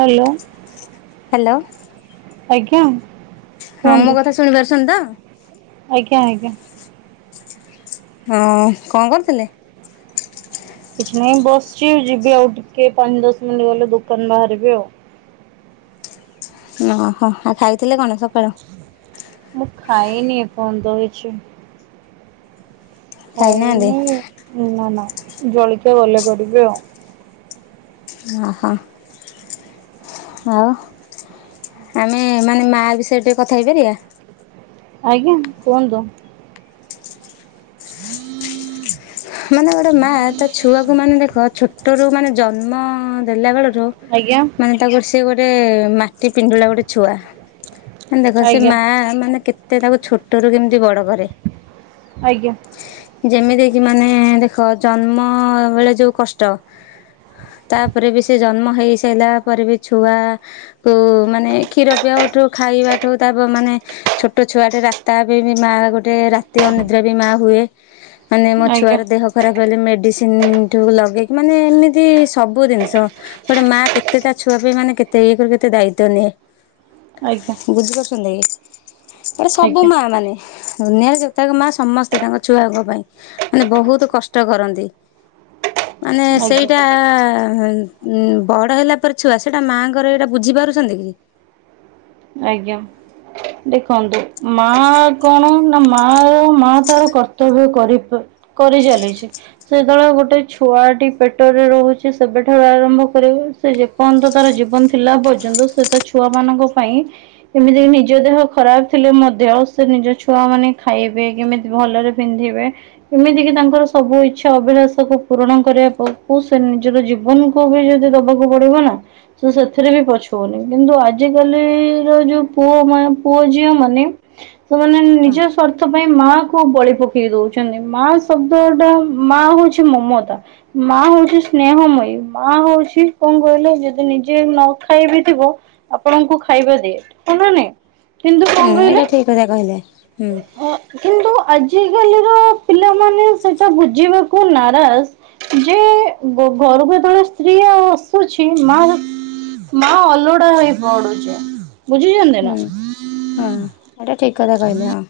Hello. Hello. ଆଜ୍ଞା। ହଁ କୁହନ୍ତୁ ମୋ କଥା ଶୁଣିପାରୁସନ୍ତି ତ? ଆଜ୍ଞା ଆଜ୍ଞା। ହଁ କଁ କରୁଥିଲେ? କିଛି ନାହିଁ ବସିଚି ଯିବି ଆଉ ଟିକେ ପାଞ୍ଚ ଦଶ ମିନିଟ୍ ଗଲେ ଦୋକାନ ବାହାରିବି ଆଉ। ଓହୋ, ଆଉ ଖାଇଥିଲେ କଣ ସକାଳୁ? ମୁଁ ଖାଇନି ଏପଯ୍ୟନ୍ତ କିଛି। ଖାଇନାହାନ୍ତି ଖାଇନି ନା ନା ଜଳଖିଆ ଗଲେ କରିବି ଆଉ। ଅ ହଁ। ଆଉ ଆମେ ମାନେ ମା ବିଷୟରେ ଟିକେ କଥା ହେଇପାରିଆ? ଆଜ୍ଞା କୁହନ୍ତୁ। ମାନେ ଗୋଟେ ମା ତା ଛୁଆକୁ ମାନେ ଦେଖ ଛୋଟରୁ ମାନେ ଜନ୍ମ ଦେଲା ବେଳଠୁ ଠୁରୁ ଆଜ୍ଞା ମାନେ ତାକୁ ସେ ଗୋଟେ ମାଟି ପିଣ୍ଡୁଳା ଗୋଟେ ଛୁଆ। ମାନେ ଦେଖ ସେ ଆଜ୍ଞା ମା ମାନେ କେତେ ତାକୁ ଛୋଟ ରୁ କେମିତି ବଡ କରେ। ଆଜ୍ଞା। ଯେମିତି କିି ମାନେ ଦେଖ ଜନ୍ମ ବେଳେ ଯୋଉ କଷ୍ଟ। ତାପରେ ବି ସେ ଜନ୍ମ ହେଇ ସାରିଲା ପରେ ବି ଛୁଆ କୁ ମାନେ କ୍ଷୀର ପିଆଠୁ ଖାଇବାଠୁ ତାପ୍ ମାନେ ଛୋଟ ଛୁଆଟେ ରାତା ବି ମା ଗୋଟେ ରାତି ଅନିଦ୍ରା ବି ମା ହୁଏ। ମାନେ ମୋ ଆଜ୍ଞା ଛୁଆର ଦେହ ଖରାପ ହେଲେ ମେଡିସିନ୍ ଠୁ ଲଗେଇକି ମାନେ ଏମିତି ସବୁ ଜିନିଷ ଗୋଟେ ମା କେତେ ତା ଛୁଆ ପାଇଁ ମାନେ କେତେ ଇଏ କରିକି କେତେ ଦାୟିତ୍ୱ ନିଏ। ଆଜ୍ଞା ଆଜ୍ଞା ବୁଝିପାରୁଚନ୍ତି କି? ମାନେ ସବୁ ଆଜ୍ଞା ମା ମାନେ ଦୁନିଆ ଯୋଉ ଯେତକ ମା ସମସ୍ତେ ତାଙ୍କ ଛୁଆଙ୍କ ପାଇଁ ମାନେ ବହୁତ୍ କଷ୍ଟ କରନ୍ତି। ମାନେ ଆଜ୍ଞା ସେଇଟା ଉଁ ବଡ ହେଲା ପରେ ଛୁଆ ସେଟା ମାଆଙ୍କର ଇଏଟା ବୁଝିପାରୁଛନ୍ତି କି? ଆଜ୍ଞା। ଦେଖନ୍ତୁ ମା କଣ ନା ମା ମା ତାର କର୍ତ୍ତବ୍ୟ କରିବ୍ କରି ଚାଲିଛି। ସେତେବେଳେ ଗୋଟେ ଛୁଆଟି ପେଟରେ ରହୁଚି ସେବେ ଠାରୁ ଆରମ୍ଭ କରିକି ସେ ଯେପର୍ଯ୍ୟନ୍ତ ତାର ଜୀବନ ଥିଲା ପର୍ଯ୍ୟନ୍ତ ସେ ତା ଛୁଆ ମାନଙ୍କ ପାଇଁ ଏମିତି କି ନିଜ ଦେହ ଖରାପ ଥିଲେ ମଧ୍ୟ ସେ ନିଜ ଛୁଆ ମାନେ ଖାଇବେ କେମିତି ଭଲରେ ପିନ୍ଧିବେ। ଏମିତିକି ତାଙ୍କର ସବୁ ଇଚ୍ଛା ଅଭିଳାଷକୁ ପୂରଣ କରିଆକୁ ସେ ନିଜର ଜୀବନକୁ ବି ଯଦି ଦବାକୁ ପଡିବ ନା ସେ ସେଥିରେ ବି ପଛଉନି। କିନ୍ତୁ ଆଜି କାଲିର ଯୋଉ ପୁଅ ବୋଉ ପୁଅ ଝିଅ ମାନେ ସେମାନେ ହଁ। ନିଜସ୍ ସ୍ୱାର୍ଥ ପାଇଁ ମା କୁ ବଳି ପକେଇ ଦଉଚନ୍ତି ମା ଶବ୍ଦଟା ମା ହଉଚି ମମତା। ମା ହଉଚି ସ୍ନେହମୟୀ ମା ହଉଚି କଁ କହିଲ ଯଦି ନିଜେ ନ ଖାଇ ବିି ଥିବ। ଆପଣଙ୍କୁ ଖାଇବା ଦିଏ ହଁ ନା ନାଇଁ, କିନ୍ତୁ କଣ ହୁଁ କହିଲ? ଏଇଟା ଠିକ କଥା କହିଲେ ହୁଁ କିନ୍ତୁ ଆଜିକାଲିରେ ପିଲାମାନେ ସେଇଟା ବୁଝିବାକୁ ନାରାଜ୍। ଯେ ଘରକୁ ଯେତେବେଳେ ସ୍ତ୍ରୀ ଆଉ ଆସୁଛି। ମା ମା ଅଲୋଡା ହେଇପଡୁଚି ବୁଝିଚନ୍ତି ନା। ହୁଁ ହଁ, ଏଇଟା ଠିକ୍ କଥା କହିଲେ ହଁ।